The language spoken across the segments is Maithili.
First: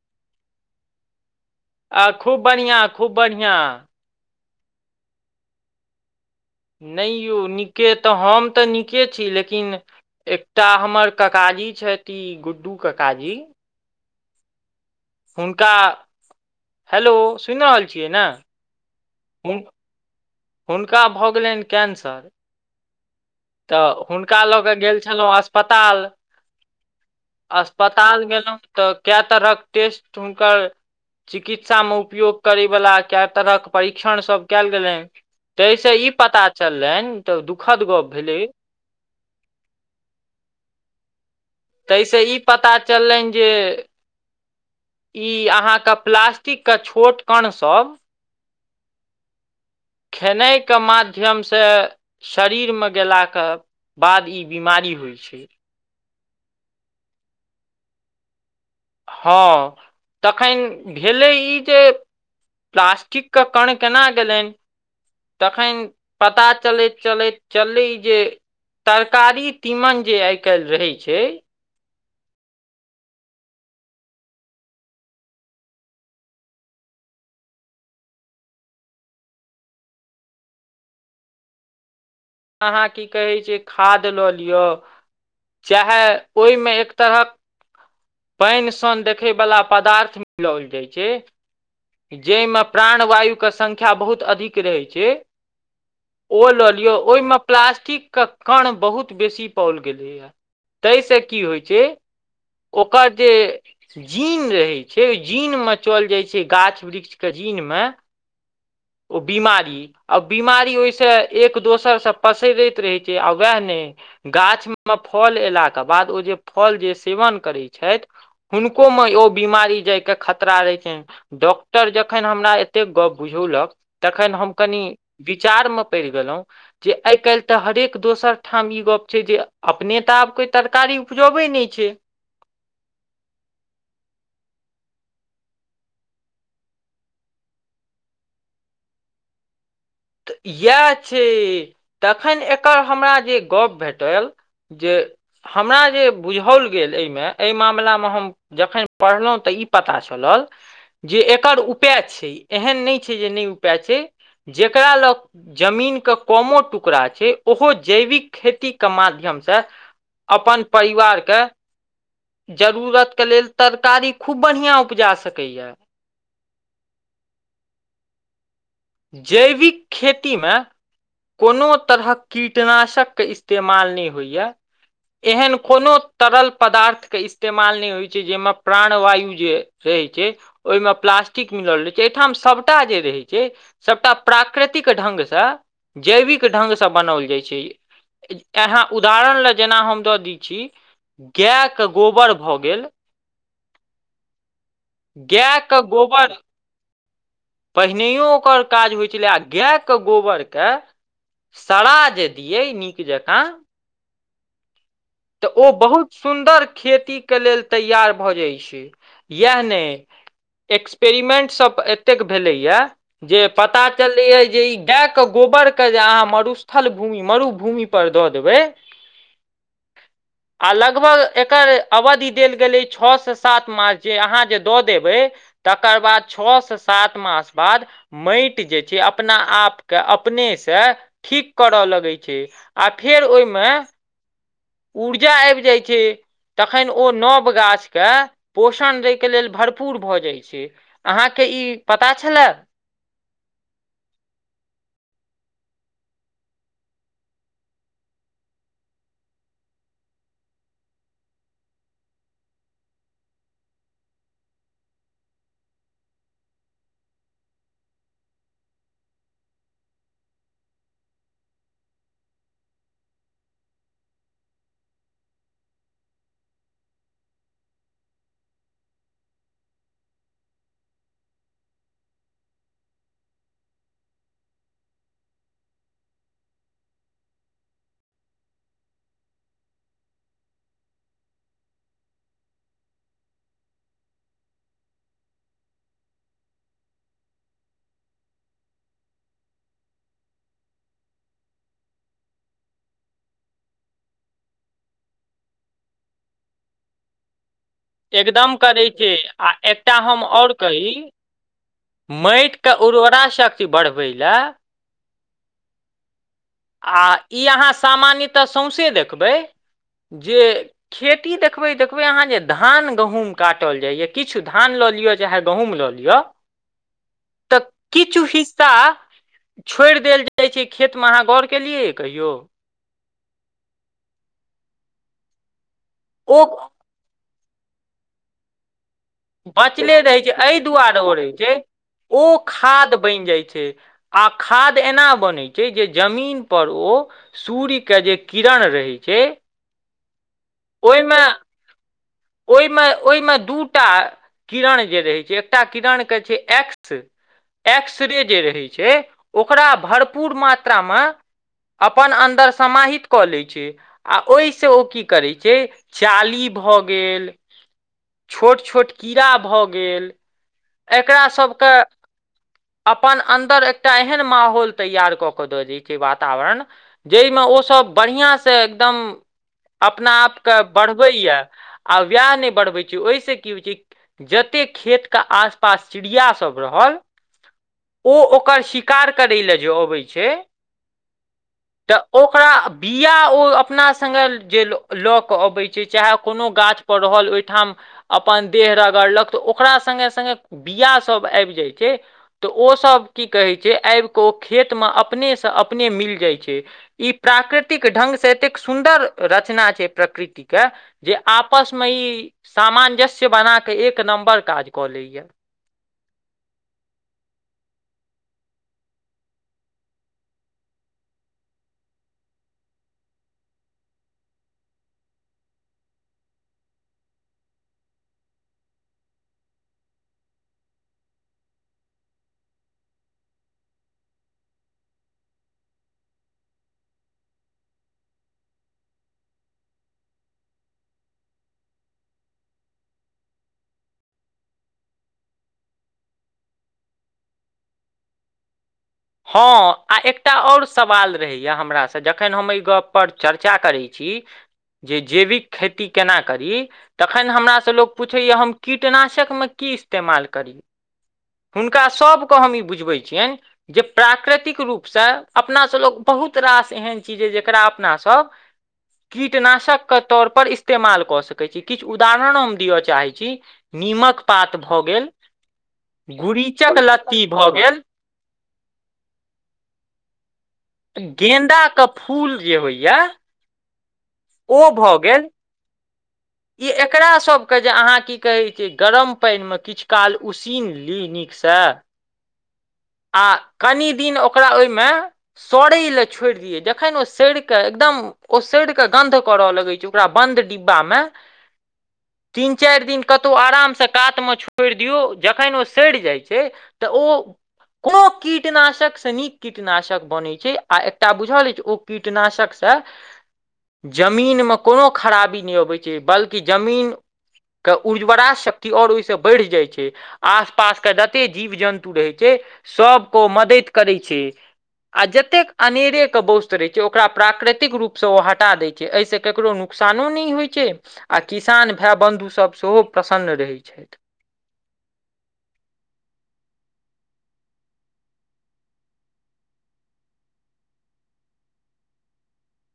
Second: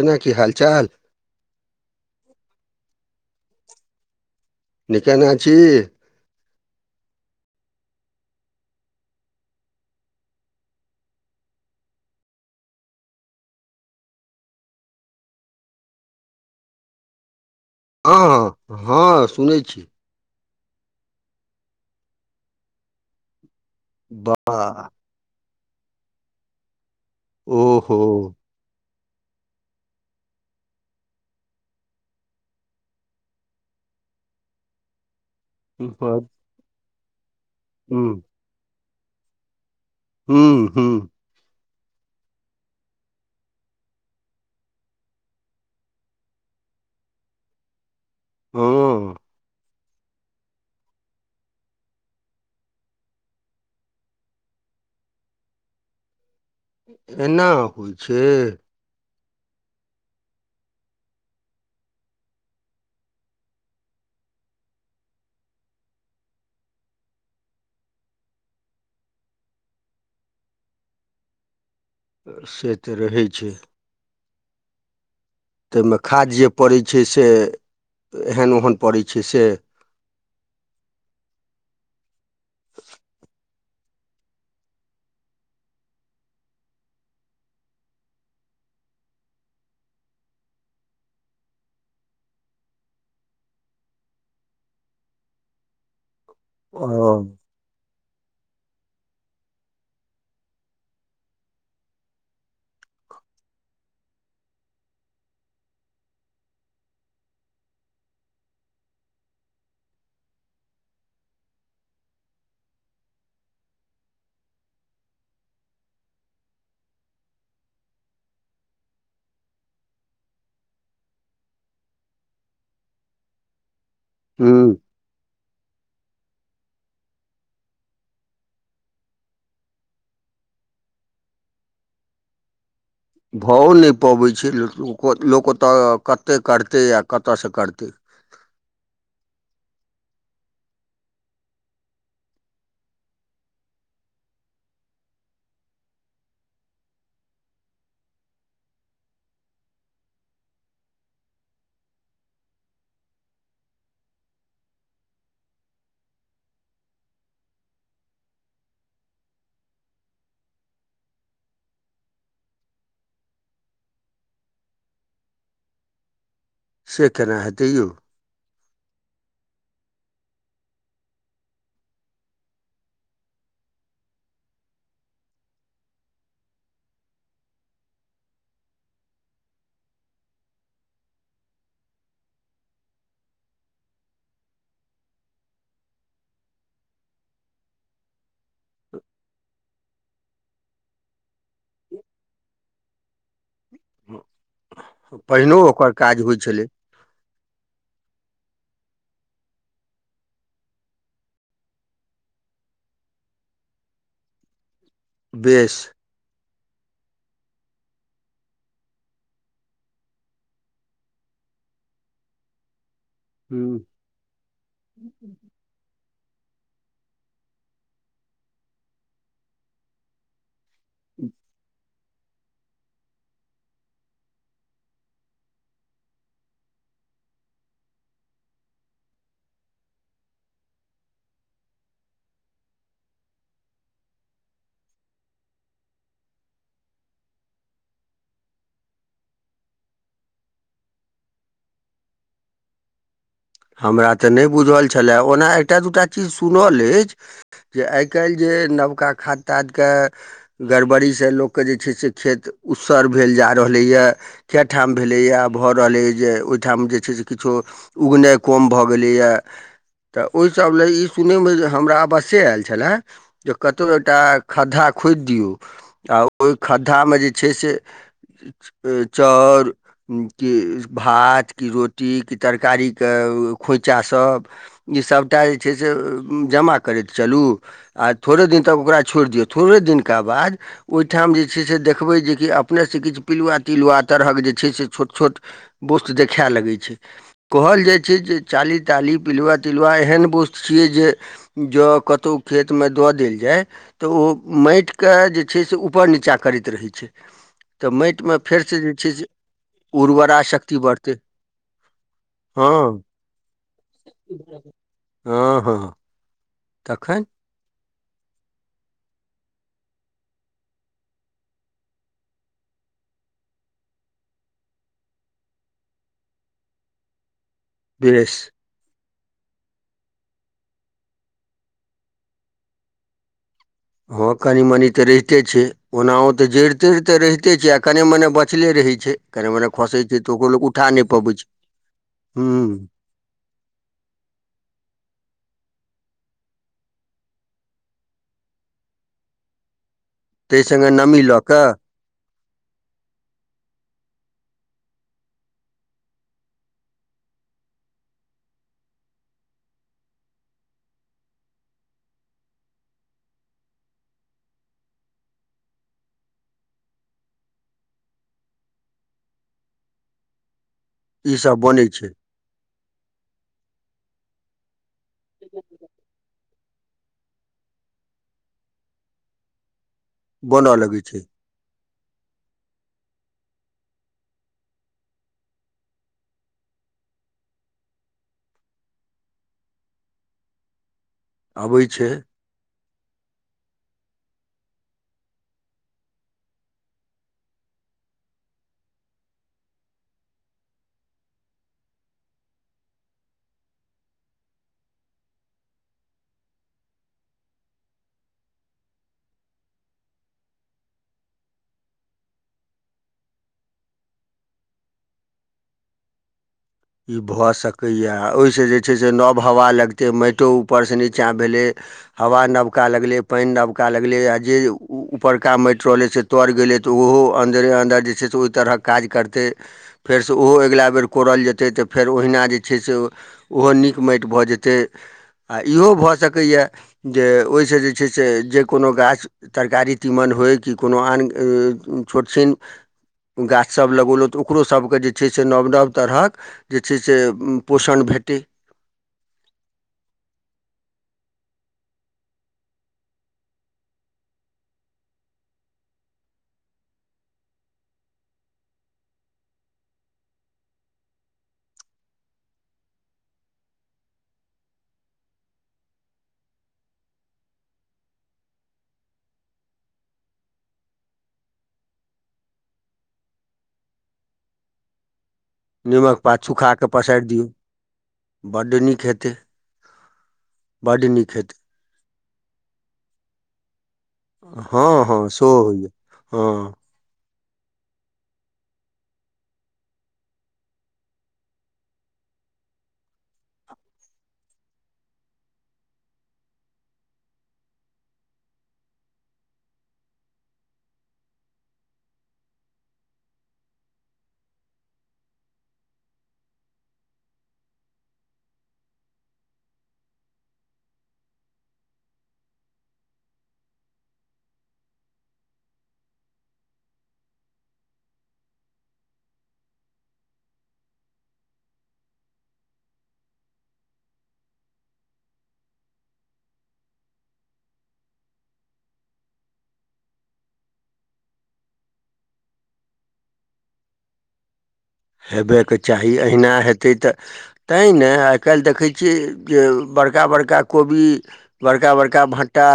केनााकी हाल चाल आ खूब बढ़िआँ खूब बढ़िआँ निकेना छी नहि यौ नीके तऽ हम तऽ नीके छी लेकिन एकटा हमर कक इ छथि छथि ई गुड्डू कक्काजी हुनका हेलो सुनि रहल छियै ने हँ हँ हुन सुनैत छी हुनका भऽ गेलनि कैंसर तऽ हुनका लऽ कऽ वाह गेल छलहुँ अस्पताल ओहो अस्पताल गेलहुँ तऽ कए तरहक टेस्ट हुनकर चिकित्सामे उपयोग करयवला कए तरहक परीक्षण सभ कयल गेलनि ताहिसँ ई हुँ पता चललनि तऽ दुखद गप्प भेलै हुँ हुँ - ताहिसँ ई पता चललनि जे ई अहाँके प्लास्टिकके छोट कणसभ हुँ खेनाइके माध्यमसँ शरीरमे गेलाके बाद ई बिमारी होइ छै एना होइ छै हँ तखन भेलै ई जे प्लास्टिकके कण केना गेलनि तखन पता चलैत चलैत चलली जे तरकारी तीमन जे आइ काल्हि रहै छै से तऽ रहै छै ताहिमे खाद जे पड़ै छै से एहन ओहन पड़ै छै से [inaudible] अहाँ की कहै छै खाद लऽ लियौ चाहे ओहिमे एक तरहक पाइन सन देखयवला पदार्थ मिलाओल जाइत छै जाहिमे प्राणवायुके सङ्ख्या बहुत अधिक रहै छै ओ लऽ लियौ हुँ ओहिमे प्लास्टिक के कण बहुत बेसी पाओल गेलैए ताहिसँ की होइत छै ओकर जे जीन रहैत छै ओ जीन म चल जाइत छै गाछ वृक्ष के जिन मे ओ बीमारी आ बीमारी ओहिसँ एक दोसरसँ पसरैत रहैत छै आ वएह नहि गाछ मे फल एयलाके बाद ओ जे फल जे सेवन करै छथि हुनको मे ओ बीमारी जाय के खतरा रहै छै डॉक्टर जखन हमरा एते गप बुझौलक तखन हम कनि विचार मे पड़ि गेलों जे आइ काल्हि तऽ हरेक दोसर ठाम ई गप छै जे अपनेता आब कोइ तरकारी उपजबै नहि छै [inaudible] भओ नहि पबै छै लोक लोक ओतय कतेक करतै आ कतयसँ करतै [inaudible] तऽ इएह छै तखन एकर हमरा जे गप्प भेटल जे हमरा जे बुझाओल गेल एहिमे एहि मामिलामे हम जखन पढ़लहुँ तै ई पता चलल जे एकर उपाय छै एहन नहि छै जे नहि उपाय छै जे जेकरा लग जमीन के कोमो टुकड़ा छै ओहो जैविक खेती के माध्यम से अपन परिवारके जरूरतके लेल तरकारी खूब बढ़िआँ उपजा सकैए से केना हेतै यौ जैविक खेतीमे कोनो तरहक कीटनाशकके इस्तेमाल नहि होइए एहन कोनो तरल पदार्थ के इस्तेमाल नहि होइत छै जाहिमे प्राणवायु जे रहै छै ओहिमे प्लास्टिक मिलल रहै छै एहिठाम सभटा जे रहै छै सभटा प्राकृतिक ढंगसँ जैविक ढ्ंगसँ बनाओल जाइ छै यहाँ उदाहरण लए जेना हम दऽ दै छी गायके गोबर भऽ गेल पहिनो ओकर काज होइत छलै पहिनओ ओकर काज होइ छलै आ गाएके गोबरके सड़ा जे दियै नीक जकाँ [inaudible] तऽ ओ बेस बहुत सुन्दर खेती के लेल तैयार भऽ जाइ छै यैह ने एक्सपेरिमेंट सब एतेक भेलइया जे हुँ पता चललैया जे ई गाय के गोबर के जे आहा मसस्थल भूमि मरु भूमि पर दऽ देबै आ लगभग एकर अवधि देल गेलै छओ से सात मास जे अहाँ जे दऽ देबै तकर बाद छ से सात मास बाद मइट जे छै अपना आप के अपने से ठीक करल लगै छै आ फेर ओइ मे उर्जा आबि जाइ छै तखन ओ नव गाछ के पोषण दैके लेल भरपूर भऽ जाइत छै अहाँ के ई पता छलै हमरा तऽ नइ बुझल छलए ओना एकटा दूटा चीज सुनल अछि जे आइ काल्हि जे जे नबका खाता के गरबरी से लोक के जे छइ खेत उसर भेल जाय छै जा रहले या के ठाम भेलइ या भअ रहलैया जे ओइठाम जे छइ से किछो उगने कम भऽ गेलैए तऽ ओहिसभ लेल ई सुनयमे जे हमरा अवश्ये आयल छलए जे कतहु एकटा खघा खोइद दियौ आ ओहि खद्धा मे जे छै से चाउर की भात की रोटी की तरकारी ऐं खोँइछा सभ ई सभटा जे छै से जमा करैत चलू आ थोड़े दिन तक ओकरा छोड़ि दियौ थोड़े दिनका बाद ओहिठाम जे छै से देखबै जेक अपने सँ किछ पिलुआ तिलुआ तरहक जे छइ से किछ छोट छोट बोस्ट देखै लगय छै कहल छै जे चाली ताली पिलुआ तिलुआ एहन वस्तु छियै जे ज कतहु खेत मे द देल जाय तऽ ओ माइट के जे छै से उपर निचाँ करैत रहै छै तऽ माटिमे एकदम फेरसँ करै जे छै से आ एकटा हम उर्वरा आओर शक्ति कही बढ़तै मइट के हँ उर्वरा शक्ति बढ़बै लए हँ हँ आ तखन ई अहाँ सामान्यतऽ सौँसे देखबै जे खेती देखबै देखबै अहाँ जे धान गहुँम काटल जाइए किछु धान लऽ लिय चाहे गहुूँम लऽ लिअ [inaudible] तऽ किछु बेस हिस्सा छोड़ि देल जाय छै खेत मे अहा गैर केलियै या कहियौ हँ कनि मनि तऽ रहिते छै ओनाहो तऽ ओ जइड़ तइड़ ते रहिते तै छै आ कनि मने बचले रहै छै कने मने बचले खसै रहै तऽ छै ओकरो एहि लोक उठा दुआरे नहि ओ रहै पबै छै ओ हूँ खाद बनि जाइत छै आ खाद एना बनैत छै जे जमीन पर ओ सूर्य के जे किरण रहै छै ताहि संगे नमी लऽ कऽ ओइ मे ओइ मे दूटा किरण जे रहै छै एकटा किरण के छै एक्स एक्सरे जे रहै छै ओकरा भरपूर मात्रा मे अपन अन्दर समाहित कऽ लै छै आ ओहि सँ ओ की करैत छै जे चाली भऽ गेल छोट छोट कीड़ा भऽ गेल एकरा ईसभ सबके बनै छै अपन अन्दर एकटा एहन माहौल तैयार कऽ क दऽ वर जइ मे ओसभ बढ़िआँ सँ एकदम अपना आपके बनय लगै बढ़बैए छै या आ वैह नहि बढ़बे छै ओहि से की होइ छै जते खेत के आस आस पास चिड़िया सब रहल ओ ओकर शिकार करय लेल जे अबै छै अबै तऽ छै ओकरा बिआ ओ अपना संगे जे लऽ कऽ अबै छै चाहे कोनो गाछपर रहल ओहिठाम अपन देह रगड़लक तऽ ओकरा संगे संगे बिया सब आबि जाय छै तऽ ओ सब की कहे छै आबि के ओ खेत में अपने सब अपने मिल जाइ छै ई प्राकृतिक ढंग से एतेक सुन्दर रचना छै प्राकृतिक के जे आपस मे ई सामंजस्य बना के एक नम्बर काज कऽ लेया ई भऽ सकैए आ ओहिसँ जे छै से नव हवा लगतै माइट ऊपरसँ नीचाँ भेलै हवा नबका लगलै पानि नबका लगलै आ जे ऊपरका माटि रहलै से तौड़ गेलै त अहो अन्दर अंदरे जे छै से ओहि तरहक काज करतै फेर सँ ओहो अगिला बेर कोरल जेतै जे से तऽ फेर ओहिना जे छै से ओहो नीक माटि भऽ जेतै आ इहो भऽ सकैए जे ओहिसँ जे छै से जे कोनो गाछ तरकारी तीमन होय कि कोनो आन छोट छन गाछसभ लगौलहुँ तऽ ओकरोसभके जे छै से नव नव तरहक जे छै से पोषण भेटै हँ आ एकटा ओर सवाल रहैए हमरासँ जखन हम एहि गप पर चर्चा करैत छी की जे जैविक खेती केना करी तखन हमरासँ लोक पुछैय हम कीटनाशकमे की की इस्तेमाल करी हुनका सभक हम ई बुझबै छिय जे प्राकृतिक रूपसँ अपनासँ लोक बहुत बहुत रास एहन चीज जकरा अपनासभ कीटनाशक के तौर पर इस्तेमाल कऽ सकैत छी किछ उदाहरण हम दिअ चाहैत छी नीमक पात भऽ गेल निमक पा सुखा गुरीचक कऽ लत्ती पसाइर दियौ भऽ गेल बड्ड नीक हेतै ऽ बड्ड नीक हेतै गेंदा के फूल जे होइए ओ भऽ हँ गेल हँ सोहो होइए ई हँ एकरा सब जे अहाँ की कहै छिय गरम पानिमे किछ काल उसीन ली नीकसँ [unintelligible] आ कनि दिन ओकरा ओहिमे सड़ै लेलए छोड़ि दियै जखन ओ सड़िकऽ एकदम ओ सड़ के गंध कर लगै छै ओकरा बन्द डिब्बा मे [unintelligible] तीन चारि दिन कतहु आरामसँ कातमे छोड़ि दियौ जखन ओ सड़ि जाइत छै तऽ ओ ओ कोनो कीटनाशक से नीक कीटनाशक बनैत छै आ एकटा बुझल अछि ओ कीटनाशकसँ जमीन म कोनो खराबी नइ अबै छै बल्कि जमीन क उर्ज्वरा शक्ति और ओहिस बढ़ि जाइ छै आस पास के जते जीव जन्तु रहै छै सभ को मदैत करै छै आ जतेक अनेरेके वोस्त्र रहैत छै ओकरा प्राकृतिक रूपसँ ओ हटा दैत छै एहिसँ ककरो नुक्सान नुकसानो नइ होइ छै आ किसान भय बन्धुसभ सेहो प्रसन्न रहै छथि हेबयके चाही अहिना हेतै तऽ तैहि ने आइ काल्हि देखै छियै जे बड़का बड़का कोबी बड़का बड़का भटटा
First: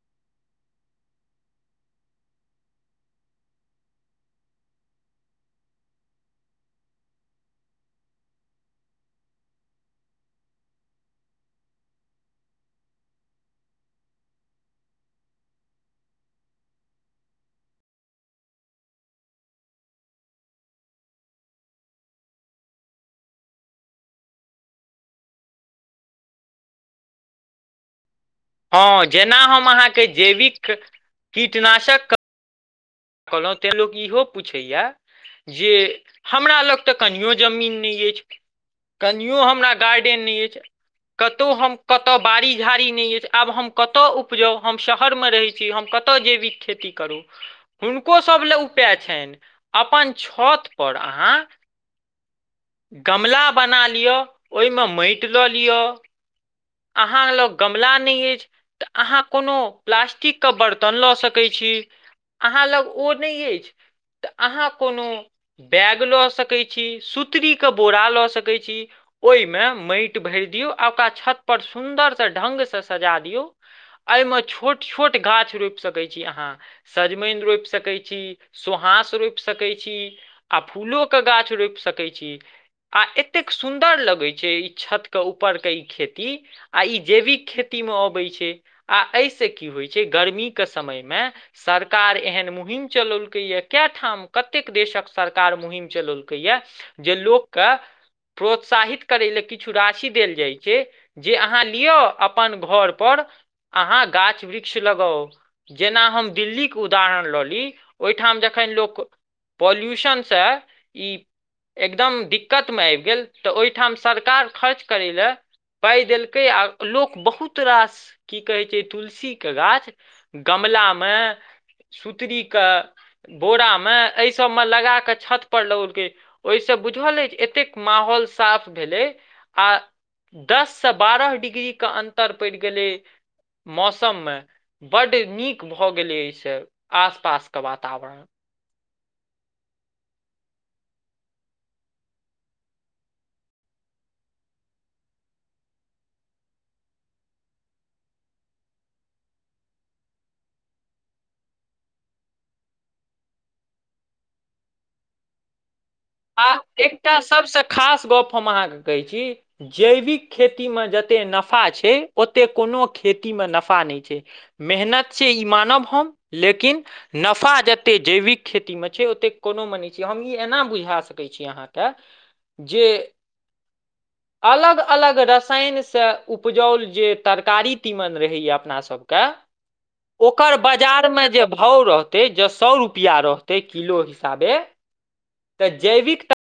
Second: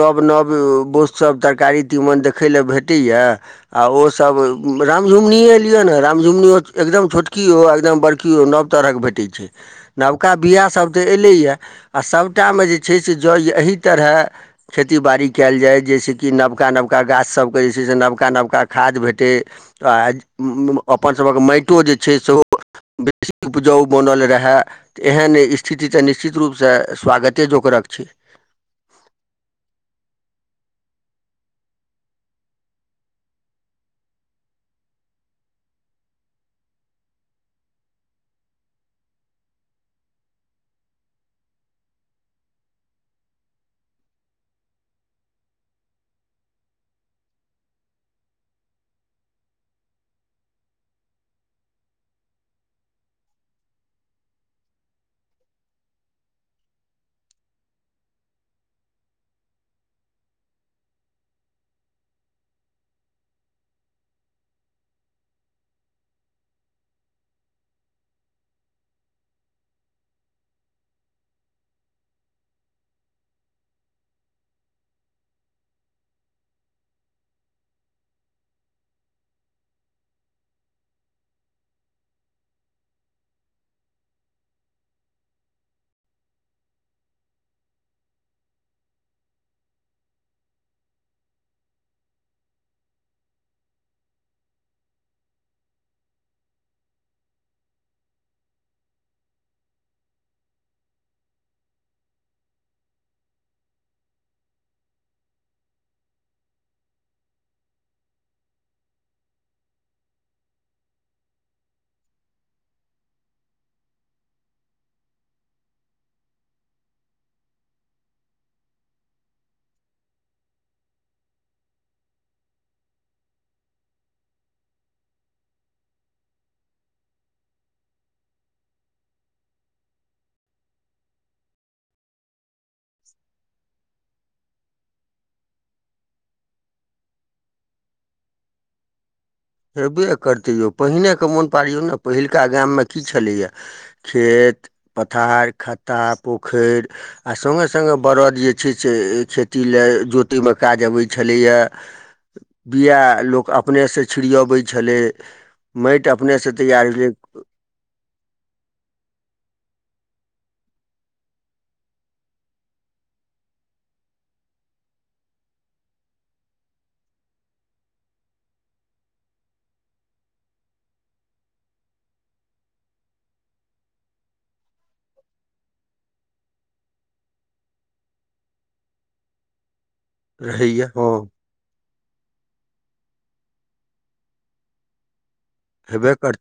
नव नव बोत सब तर तरकारी चिमन देखे ल भेट‌इ य ओ सब त रामझुंगीनीये लिए न राम झुगनियो एकदम छोटकी ओ आ ‌एकदम बड़की ओ नव तरहक भेटे छै नबका बिया सब त एलैय ऐ आ सभटामे जे छै से जौज एहि तरह खेती बाड़ी कैल जाय जे छय से की नबका नबका गाछ सबके जे छै से नबका नबका खाद भेटै आ अपन सभक माइटो जे छै से बेसी उपजाउ बनल रहय एहन स्थिति तऽ निश्चित रूपसँ स्वागते जोकरक छैय हँ जेना हम अहाँके जैविक कीटनाशक कहलो तैय लोक इहो पूछै या जे हमरा लग तऽ कनि तो जमीन नहि अछि कनियो हमरा गार्डियन नइ अछि कतहु हम कतय बाड़ी झाड़ी नइ अछि आब हम कतय उपजाउ हम शहर म रहैत छी हम कत कतऽ जेबिक खेती करू हुनको सभ लेलए उपाय छैन अपन छत पर अहाँ गमला बना लिअ ओहि म माइट लऽ लिअ अहाँ लग गमला नइ अछि तऽ अहाँ कोनो प्लास्टिक के बर्तन लऽ सकैत छी छी अहाँ लग ओ नैय अछि तऽ अहाँ कोनो बैग लऽ सकैत छी सुत सुत्री क बोरा लऽ सकै छी ओहि म माइट भरि दियऔ आ ओकरा छत पर सुंन्दर से ढंग सँ सजा दियौ एहि मे छोट छोट गाछ रोइप सकैत छी अहाँ सजमनि रोपि सकैत छी सोहा घास रोइप सकै छी आ फूलो के गाछ रोइप सकै छी आ एतेक सुन्दर लगै छै ई छत के ऊपर के ई खेती आ ई जैविक खेती मे अबै छै आ एहिसँ की होइ छै गर्मी के समय में सरकार एहन मुहिम चलैलकै या कै ठाम कतेक देशक सरकार मुहिम चलैलकै या जे लोक के प्रोत्साहित करै लेलए किछु राशि देल जाइत छै जे अहाँ लियौ अपन घर पर अहाँ गाछ वृक्ष लगाउ जेना हम दिल्ली के उदाहरण लऽ ली ओहिठ ठाम जखन लोक पॉल्यूशनसँ ई एकदम दिक्कत मे आबि गेल तऽ ओहिठाम सरकार खर्च करय ल पाइ देलकै आ लोक बहुत रास की कहैत छै तुलसी के गाछ गम गमला मे सूत्री कऽ बोरा मे एहि सभ मे लगा कऽ छतपर लगलकै ओहिसँ बुझल अछिइ जे एतेक माहौल साफ भेलै आ दससँ बारह डिग्री के अन्तंर पड़ि गेलै मौसम मे बड्ड नीक भऽ गेलै एइ स आस पास के वातावरण हेबे करतै यौ पहिने के मोन पारियौ ने पहिलका गाम म की छलैए खेत खेत पथार खत्ता पोखरि आ संगे संगे बरद जे छै से खेत जोतै म काज अबैए छलए बिया लोक अपने से छिड़ियबैय छलै आ अपनेसँ तैयार एकटा सबसँ खास गप्प हम अहाँ क कहै छी जैविक खेती में जतेक नफा छै ओते कोनो खेती में नफा नहि छै में मेहनत छिए ई मानब हम लेकिन नफा जतै जैविक खेती में छै ओत कोनो हम ई एना बुझा सकै छी अहाँ कऽ जे [inaudible] अलग अलग रसायनसँ उपजाओल जे तरकारी तीमन रहैए अपना सभक [inaudible] ओकर रहैए बाजार हँ में जे भाव रहथि जँ सए रुपैआ रहतै किलो हिसाबे तऽ हेबे जैविकता करतै